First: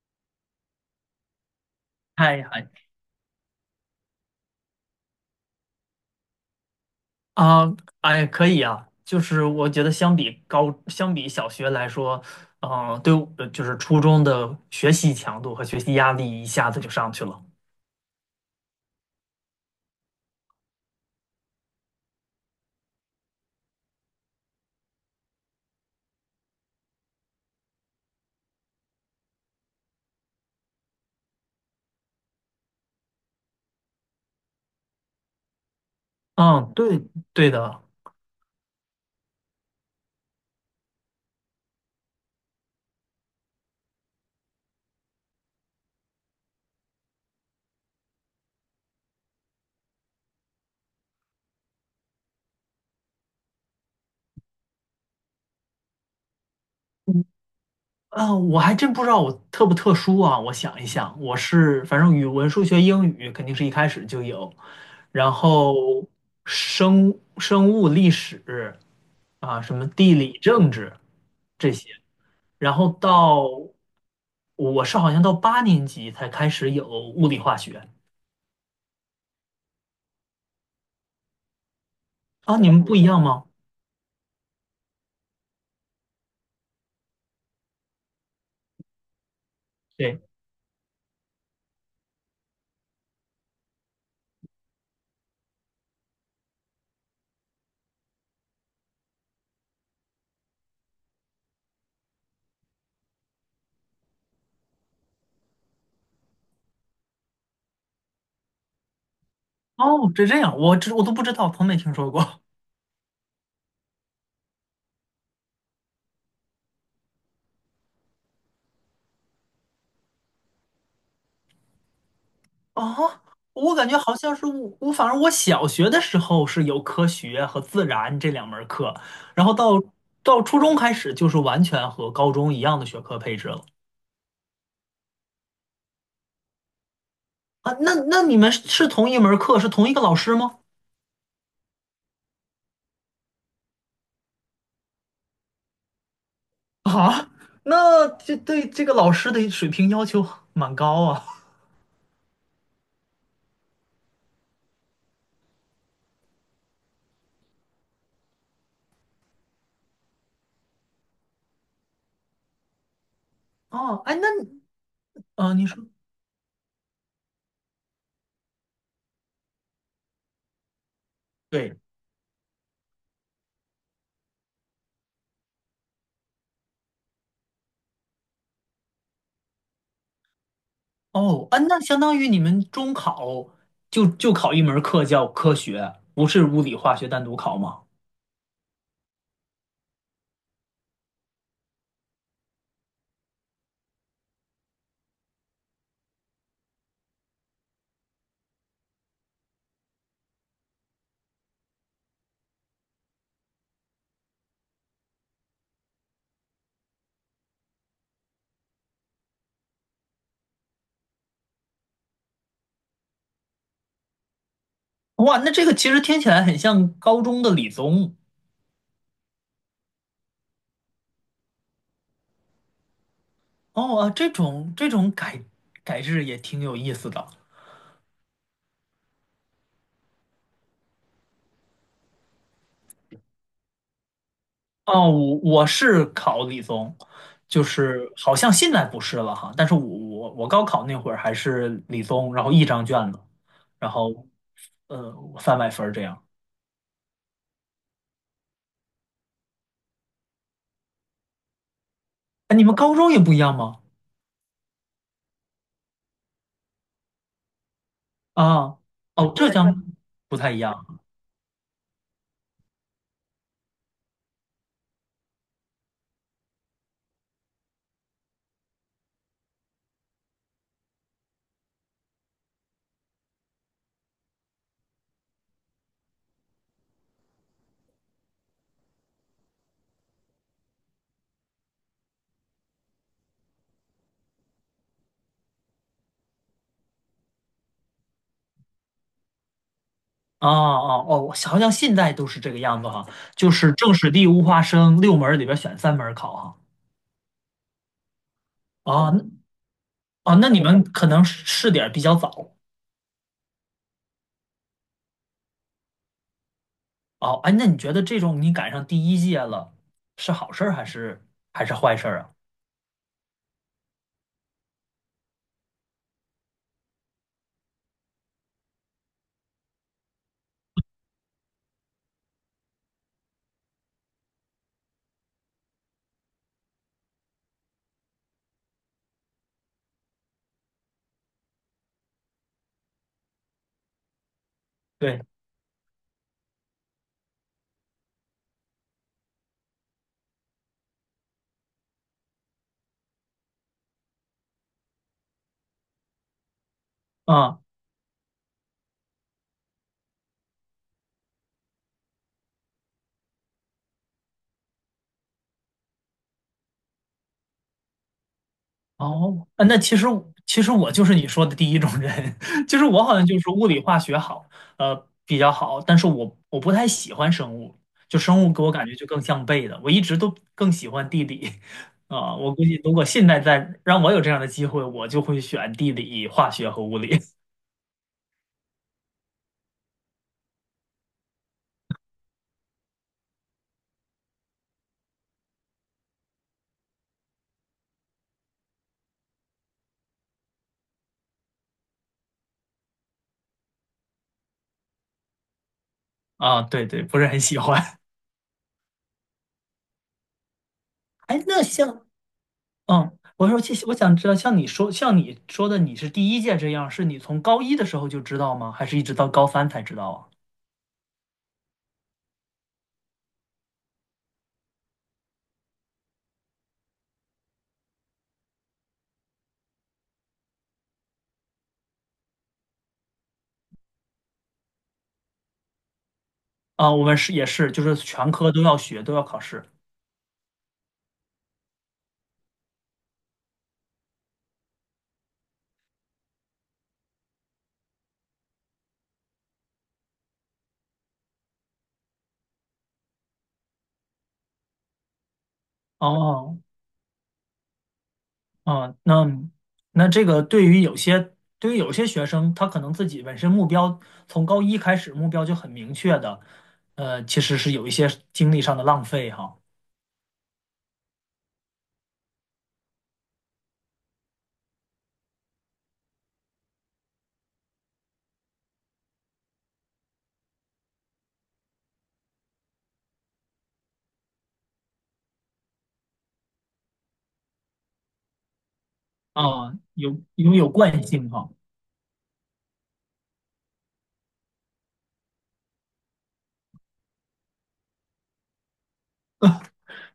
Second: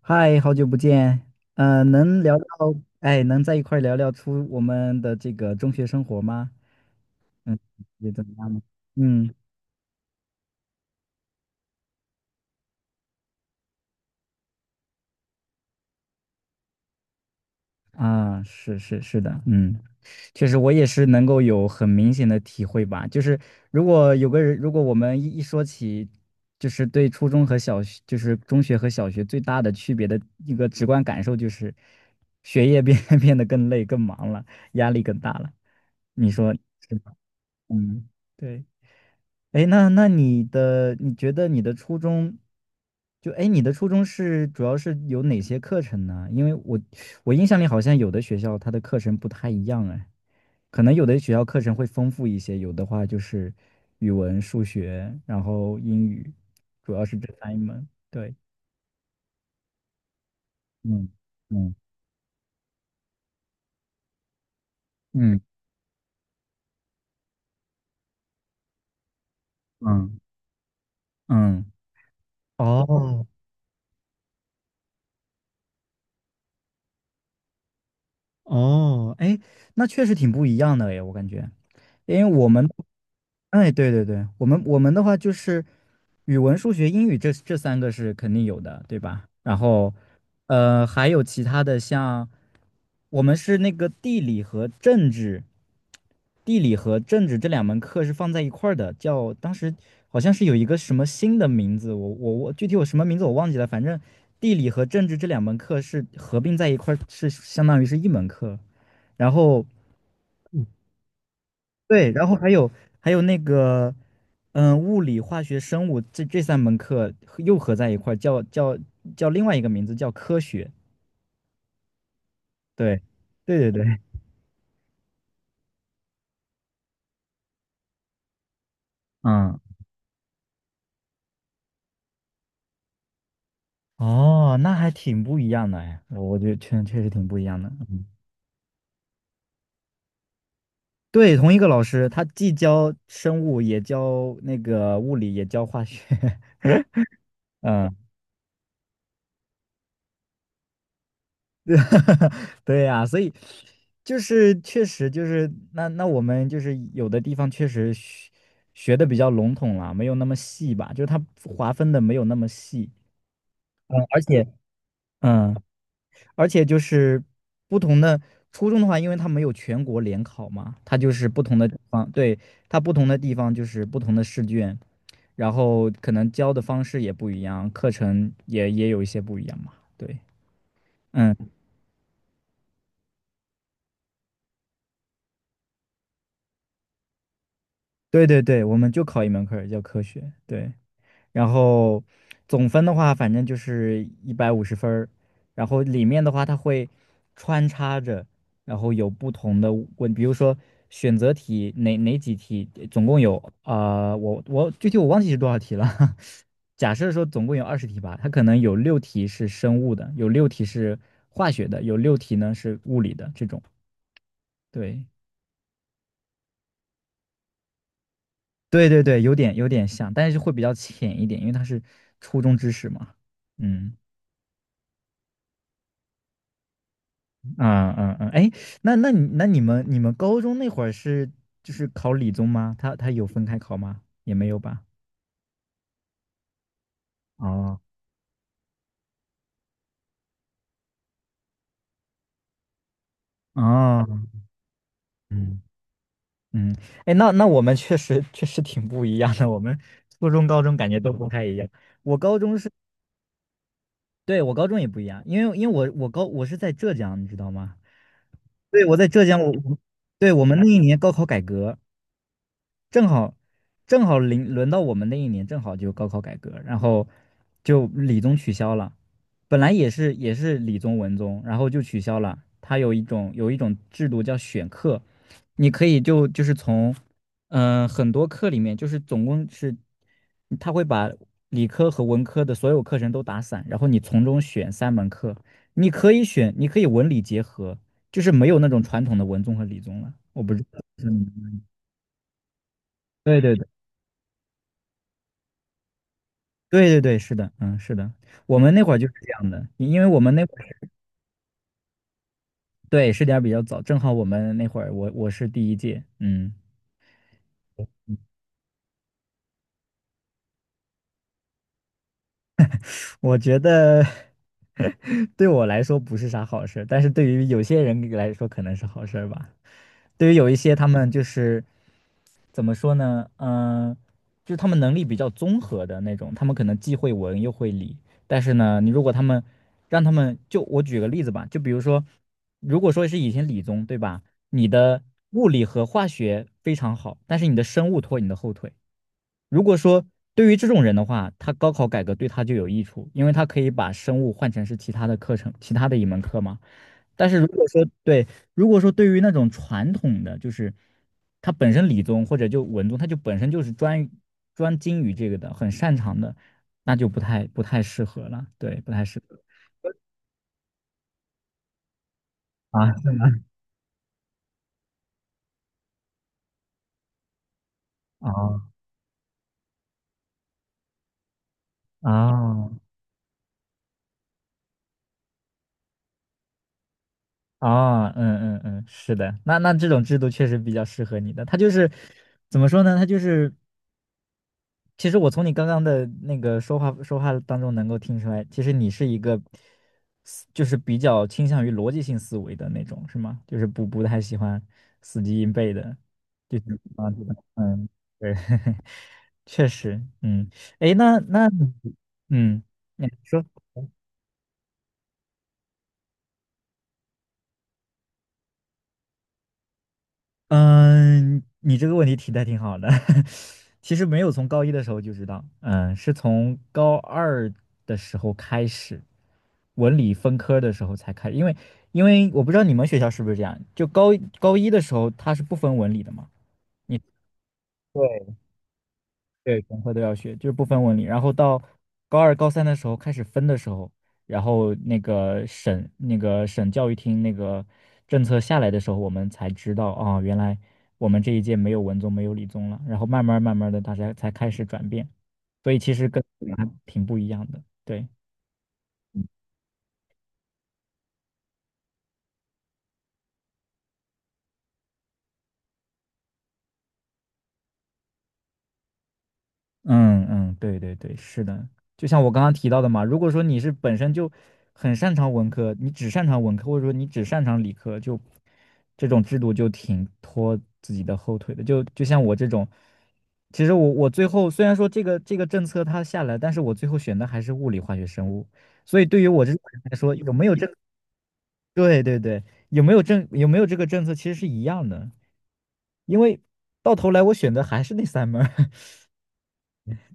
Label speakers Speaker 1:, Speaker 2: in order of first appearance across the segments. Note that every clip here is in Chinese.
Speaker 1: 嗨，好久不见，能聊
Speaker 2: 嗨
Speaker 1: 聊，
Speaker 2: 嗨
Speaker 1: 哎，能在一块儿聊聊出我们的这个中学生活吗？嗯，
Speaker 2: 啊，
Speaker 1: 也怎
Speaker 2: 哎，
Speaker 1: 么
Speaker 2: 可
Speaker 1: 样呢？
Speaker 2: 以啊，就
Speaker 1: 嗯，
Speaker 2: 是我觉得相比高，相比小学来说，对我就是初中的学习强度和学习压力一下子就上去了。
Speaker 1: 啊，是是是的，确实我也是能够有很明显的体会吧，就是如果有个人，如果我们一说起，就是对初中和小学，就是中学和小学最大的区别的一个直观感受就是，学业变 变得更累、更忙了，压力更大了，你说
Speaker 2: 嗯，
Speaker 1: 是
Speaker 2: 对，
Speaker 1: 吧？
Speaker 2: 对的。
Speaker 1: 嗯，对。哎，那你觉得你的初中，就哎，诶你的初中主要是有哪些课程呢？因为我印象里好像有的学校它的课程不太一样哎，可能有的学校课程会丰富一些，有的话就是语文、数学，然后英语，主要是
Speaker 2: 嗯，
Speaker 1: 这三门。
Speaker 2: 啊，
Speaker 1: 对，
Speaker 2: 我还真不知道我特不特殊啊。我想一
Speaker 1: 嗯
Speaker 2: 想，我
Speaker 1: 嗯
Speaker 2: 是反正语文、数学、英语肯定是一开始就有，然
Speaker 1: 嗯
Speaker 2: 后生物、历史啊，什么地
Speaker 1: 嗯
Speaker 2: 理、政治
Speaker 1: 嗯，
Speaker 2: 这些。然后
Speaker 1: 哦
Speaker 2: 到我是好像到八年级才开始有物理化学
Speaker 1: 哦，哎，那确实挺不一样的哎，我感觉。因为我
Speaker 2: 啊，
Speaker 1: 们
Speaker 2: 你们不一样吗？
Speaker 1: 哎，对对对，我们的话就是语文、数学、英语这三个是肯定有的，对吧？然后，
Speaker 2: 对，
Speaker 1: 还有其他的像，我们是那个地理和政治，地理和政治这两门课是放在一块儿的，叫当时好像是有一个什么新的名字，我具体我什么名字我忘记了，反正地理和政治这两门课是合并在一块儿，是相当于是一门课。然后
Speaker 2: 哦，这这样，我都不知道，从没听说
Speaker 1: 对，然后
Speaker 2: 过
Speaker 1: 还有那个，物理、化学、生物这三门课合在一块儿，叫另外一个名字叫科学。对，
Speaker 2: 啊。
Speaker 1: 对
Speaker 2: 我
Speaker 1: 对
Speaker 2: 感觉
Speaker 1: 对，
Speaker 2: 好像是我，我反正我小学的时候是有科学和自然这两门儿课，然后
Speaker 1: 嗯，
Speaker 2: 到初中开始就是完全和高中一样的学科配置了
Speaker 1: 哦，那还挺不一样的哎，我觉得确实挺不一样的。
Speaker 2: 啊。那
Speaker 1: 嗯，
Speaker 2: 那你们是同一门儿课，是同一个老师吗？
Speaker 1: 对，同一个老师，他既教生物，也教那个物理，也教化学。
Speaker 2: 啊，
Speaker 1: 嗯，
Speaker 2: 那这对这个老师的水平要求蛮高啊。
Speaker 1: 对呀，所以就是确实就是那我们就是有的地方确实学的比较笼统了，没有那么细吧，就是它划分的没有那么细，嗯
Speaker 2: 哦，哎，
Speaker 1: 而
Speaker 2: 那
Speaker 1: 且嗯，
Speaker 2: 你说
Speaker 1: 而且就是不同的初中的话，因为它没有全国联考嘛，它就是不同的地
Speaker 2: 对，
Speaker 1: 方，对，它不同的地方就是不同的试卷，然后可能教的方式也不一样，课程也有一些不一样嘛，对。嗯。
Speaker 2: 哦，哎，那相当于你们中考就考一门课叫科学，不是物理化学单独考吗？
Speaker 1: 对对对，我们就考一门课儿叫科学，对。然后总分的话，反正就是150分儿。然后里面的话，它会穿插着，然后有不同的问，比如说选择题哪几题，总共有我具体我忘记是多少题了。假设说总共有20题吧，它可能有六题是生物的，有六题是化学的，有六题呢是物理的这种。对，
Speaker 2: 哇，那这个其实听起来很像高中的理综
Speaker 1: 对对对，有点像，但是会比较浅一点，因为它是初中知识嘛。嗯
Speaker 2: 哦，啊，这种改制也挺有意思的
Speaker 1: 啊啊啊！哎，那你们高中那会儿是就是考理综吗？他有分开考吗？也没有吧？
Speaker 2: 哦。我我是考理综，就
Speaker 1: 哦
Speaker 2: 是好像现在不是了哈，但是我我高考那会儿还是理综，然后一张卷子，然
Speaker 1: 哦，
Speaker 2: 后呃三
Speaker 1: 嗯
Speaker 2: 百分儿这样。
Speaker 1: 嗯，哎，那我们确实挺不一样的，我们初中高中感觉都不太一样。我高
Speaker 2: 哎，
Speaker 1: 中
Speaker 2: 你
Speaker 1: 是，
Speaker 2: 们高中也不一样吗？
Speaker 1: 对，我高中也不一样，因为我是在浙江，你知道吗？
Speaker 2: 啊，
Speaker 1: 对，我在浙
Speaker 2: 哦，
Speaker 1: 江，
Speaker 2: 浙江
Speaker 1: 对，
Speaker 2: 不
Speaker 1: 我
Speaker 2: 太
Speaker 1: 们
Speaker 2: 一
Speaker 1: 那一年
Speaker 2: 样。
Speaker 1: 高考改革。正好正好轮到我们那一年，正好就高考改革，然后就理综取消了。本来也是理综文综，然后就取消了。它有一种制度叫选课，你可以就是从很多课里面，就是总共是他会把理科和文科的所有课程都打散，然后你从中选三门课，你可以选，你可以文理结合，就是没有那种传统的文综和理综了。我
Speaker 2: 啊
Speaker 1: 不知道，
Speaker 2: 哦哦，好
Speaker 1: 嗯，
Speaker 2: 像现在都是这个样子哈，
Speaker 1: 对
Speaker 2: 就
Speaker 1: 对对
Speaker 2: 是政史地物化生六门儿里边选三门儿考哈。
Speaker 1: 对对对，是的，嗯，是的，我们那
Speaker 2: 啊
Speaker 1: 会儿就
Speaker 2: 哦
Speaker 1: 是
Speaker 2: 那
Speaker 1: 这样的，因为我们那会
Speaker 2: 你
Speaker 1: 儿
Speaker 2: 们
Speaker 1: 是
Speaker 2: 可能是试点儿比较早。
Speaker 1: 对试点比较早，正好我们那会儿我是第一届，嗯，
Speaker 2: 哦，哎，那你觉得这种你赶上第一届了，是好事儿还是坏事儿啊？
Speaker 1: 我觉得 对我来说不是啥好事儿，但是对于有些人来说可能是好事儿吧，对于有一些他们就是怎么说呢？嗯、就是他们能力比较综合的那种，他们可能既会文又会理，但是呢，你如果他们让他们就我举个例子吧，就比如说，如果说是以前理综对吧，你的
Speaker 2: 对，
Speaker 1: 物理和化学非常好，但是你的生物拖你的后腿。如果说对于这种人的话，他高考改革对他就有益处，因为他可以把生物换成是其他的课程，其他的一门课嘛。但是
Speaker 2: 啊。
Speaker 1: 如果说对于那种传统的，就是他本身理综或者就文综，他就本身就是专精于这个的，很擅长的，那就不太适合了。对，不太适合
Speaker 2: 哦，啊那其实我就是你说的第一种人，就是我好
Speaker 1: 啊。
Speaker 2: 像就是物理化学好，呃，比较好，但是我不太喜欢生物，就生物给
Speaker 1: 啊
Speaker 2: 我感觉就更像背的，我一直都更喜欢地理，我估
Speaker 1: 啊
Speaker 2: 计如果现在再让我有这样的机会，我就会选地理、化学和物理，
Speaker 1: 哦，嗯嗯嗯，是的，那这种制度确实比较适合你的。它就是怎么说呢？它就是其实我从你刚刚的那个说话当中能够听出来，其实你是一个就是比较倾向于逻辑性思维的那种，是吗？就是不太喜欢死记硬背的，就是
Speaker 2: 对对，
Speaker 1: 啊，
Speaker 2: 不
Speaker 1: 对
Speaker 2: 是
Speaker 1: 吧
Speaker 2: 很喜欢。
Speaker 1: 嗯，对，确实，嗯，诶，那
Speaker 2: 哎，
Speaker 1: 那，
Speaker 2: 那像，
Speaker 1: 嗯，你
Speaker 2: 嗯，
Speaker 1: 说。
Speaker 2: 我说其实我想知道，像你说的，你是第一届这样，是你从高一的时候就知道吗？还是一直到高三才知道啊？
Speaker 1: 嗯，你这个问题提的挺好的。其实没有从高一的时候就知道，是从高二的时候开始，文理分科的时候才开因为因为我不知道你们学校是不是这样，就高一的时候它是不分文理的嘛？
Speaker 2: 啊，
Speaker 1: 你
Speaker 2: 我们是也是，就是全
Speaker 1: 对
Speaker 2: 科都要学，都要考
Speaker 1: 对，
Speaker 2: 试。
Speaker 1: 全科都要学，就是不分文理。然后到高二、高三的时候开始分的时候，然后那个省教育厅那个政策下来的时候，我们才知道原来我们这一届没有文综，没有理综了。然后慢慢慢慢的，大家才开始转变，所以其实跟
Speaker 2: 哦，
Speaker 1: 还挺不一样的。对。
Speaker 2: 啊，那那这个对于有些学生，他可能自己本身从高一开始目标就很明确的，呃，其实是有一些精力上的浪费哈。
Speaker 1: 嗯嗯，对对对，是的，就像我刚刚提到的嘛，如果说你是本身就很擅长文科，你只擅长文科，或者说你只擅长理科，就这种制度就挺拖自己的后腿的。就像我这种，其实我最后虽然说这个政策它下来，但是我最后选的还是物理、化学、生物，所以对于我这种
Speaker 2: 啊，
Speaker 1: 人来说，
Speaker 2: 有
Speaker 1: 有没
Speaker 2: 因
Speaker 1: 有
Speaker 2: 为
Speaker 1: 这，
Speaker 2: 有惯性哈。
Speaker 1: 对对对，有没有这个政策其实是一样的，因为到头来我选的还是那3门儿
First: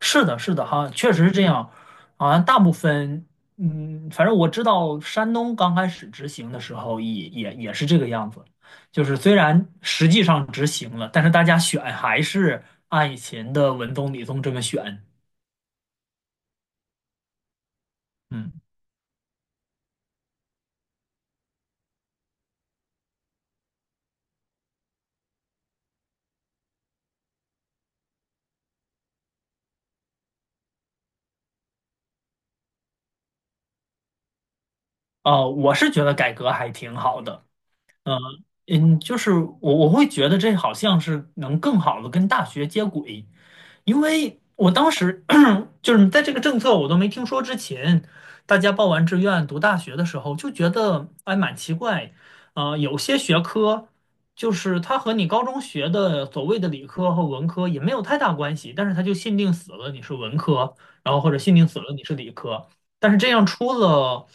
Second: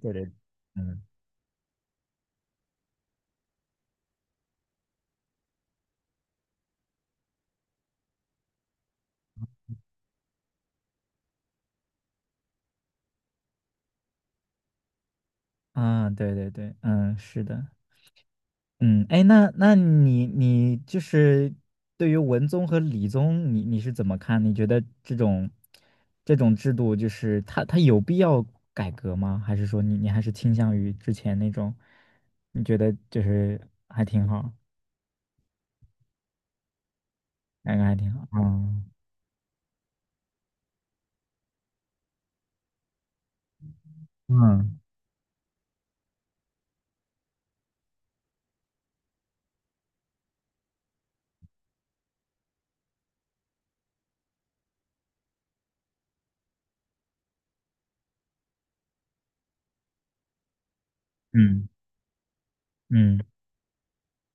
Speaker 1: 对对，
Speaker 2: 的，是的，哈，
Speaker 1: 嗯。
Speaker 2: 确实是这样。好像大部分，嗯，反正我知道山东刚开始执行的时候也，也也是这个样子。就是虽然实际上执行了，但是大家选还是按以前的文综、理综这么选。
Speaker 1: 啊，对对对，嗯，是的，
Speaker 2: 嗯，
Speaker 1: 嗯，哎，那你就是对于文综和理综，你是怎么看？你觉得这种制度，就是它有必要改革吗？还是说你还是倾向于之前那种？你觉得就是还挺好，
Speaker 2: 哦，我是觉得改革还挺好的。
Speaker 1: 感觉还挺
Speaker 2: 嗯、
Speaker 1: 好。嗯
Speaker 2: 嗯，就是我我会觉得这好像是能更好的跟大学接轨，因为我
Speaker 1: 嗯
Speaker 2: 当时就是在这个政策我都没听说之前，大家报完志愿读大学的时候就觉得哎蛮奇怪，呃，有些学科就是它和你高中学的所谓的理科和文科也没有太大关系，但是它就限定死了你是文科，然后或者限定死了你是理科，但是
Speaker 1: 嗯
Speaker 2: 这样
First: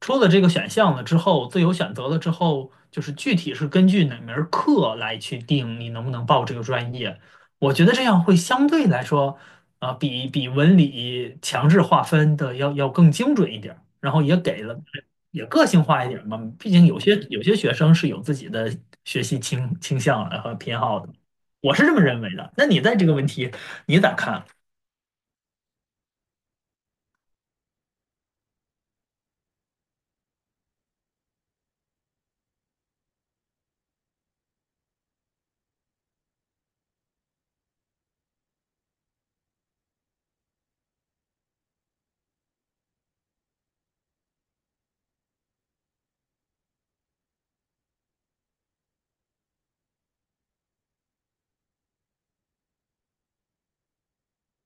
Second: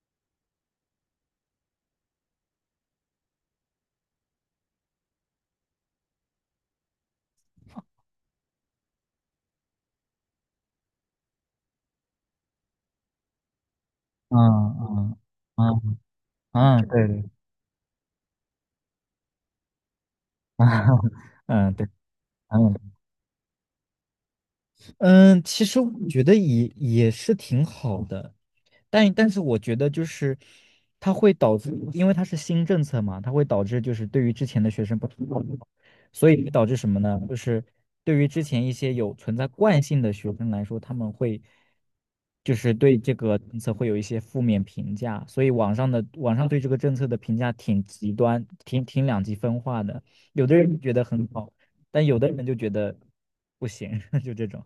Speaker 2: 出了这个选项了之后，自由选择了之后，就是具体是根据哪门儿课来去定你能不能报这个专业。我觉得这样会相对来说啊，比文理强制划分的要更精准一点儿，然后也
Speaker 1: 嗯
Speaker 2: 给了
Speaker 1: 嗯
Speaker 2: 也个
Speaker 1: 嗯
Speaker 2: 性
Speaker 1: 嗯，
Speaker 2: 化一点儿嘛。毕竟
Speaker 1: 嗯，对对，
Speaker 2: 有些学生是有自己的学习倾向和偏好的，
Speaker 1: 嗯
Speaker 2: 我是
Speaker 1: 对，
Speaker 2: 这么认为的。那
Speaker 1: 嗯
Speaker 2: 你在这个问题你咋看？
Speaker 1: 嗯，其实我觉得也是挺好的。但是我觉得就是它会导致，因为它是新政策嘛，它会导致就是对于之前的学生不同，所以会导致什么呢？就是对于之前一些有存在惯性的学生来说，他们会就是对这个政策会有一些负面评价，所以网上对这个政策的评价挺极端，挺两极分化的，有的人觉得很好，但有的人就觉得不行，就这种。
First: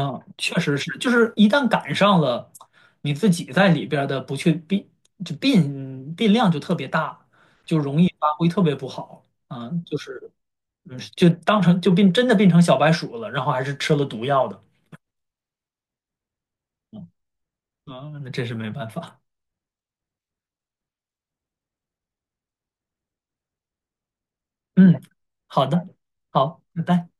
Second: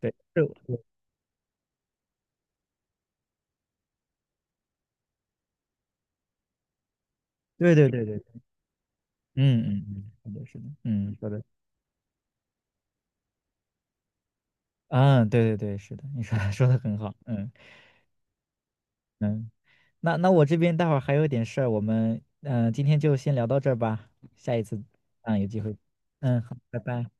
Speaker 1: 对，是
Speaker 2: 确实是，就是一旦赶上了，你自己在里边儿的不确定变量就特别大，
Speaker 1: 对
Speaker 2: 就
Speaker 1: 对
Speaker 2: 容
Speaker 1: 对
Speaker 2: 易
Speaker 1: 对
Speaker 2: 发挥特别不好
Speaker 1: 嗯
Speaker 2: 啊，
Speaker 1: 嗯
Speaker 2: 就
Speaker 1: 嗯，是
Speaker 2: 是
Speaker 1: 的，是的，
Speaker 2: 嗯，
Speaker 1: 嗯，你
Speaker 2: 就
Speaker 1: 说的，
Speaker 2: 当成真的变成小白鼠了，然后还是吃了毒药的。
Speaker 1: 嗯，对对对，是的，你说 说的很
Speaker 2: 嗯
Speaker 1: 好，嗯
Speaker 2: 啊，那真是没办法。
Speaker 1: 嗯，那我这边待会儿还有点事儿，我们今天就先聊到这儿吧，下一次
Speaker 2: 嗯，
Speaker 1: 有机
Speaker 2: 好
Speaker 1: 会，
Speaker 2: 的，
Speaker 1: 嗯，好，
Speaker 2: 好，
Speaker 1: 拜
Speaker 2: 拜
Speaker 1: 拜。
Speaker 2: 拜。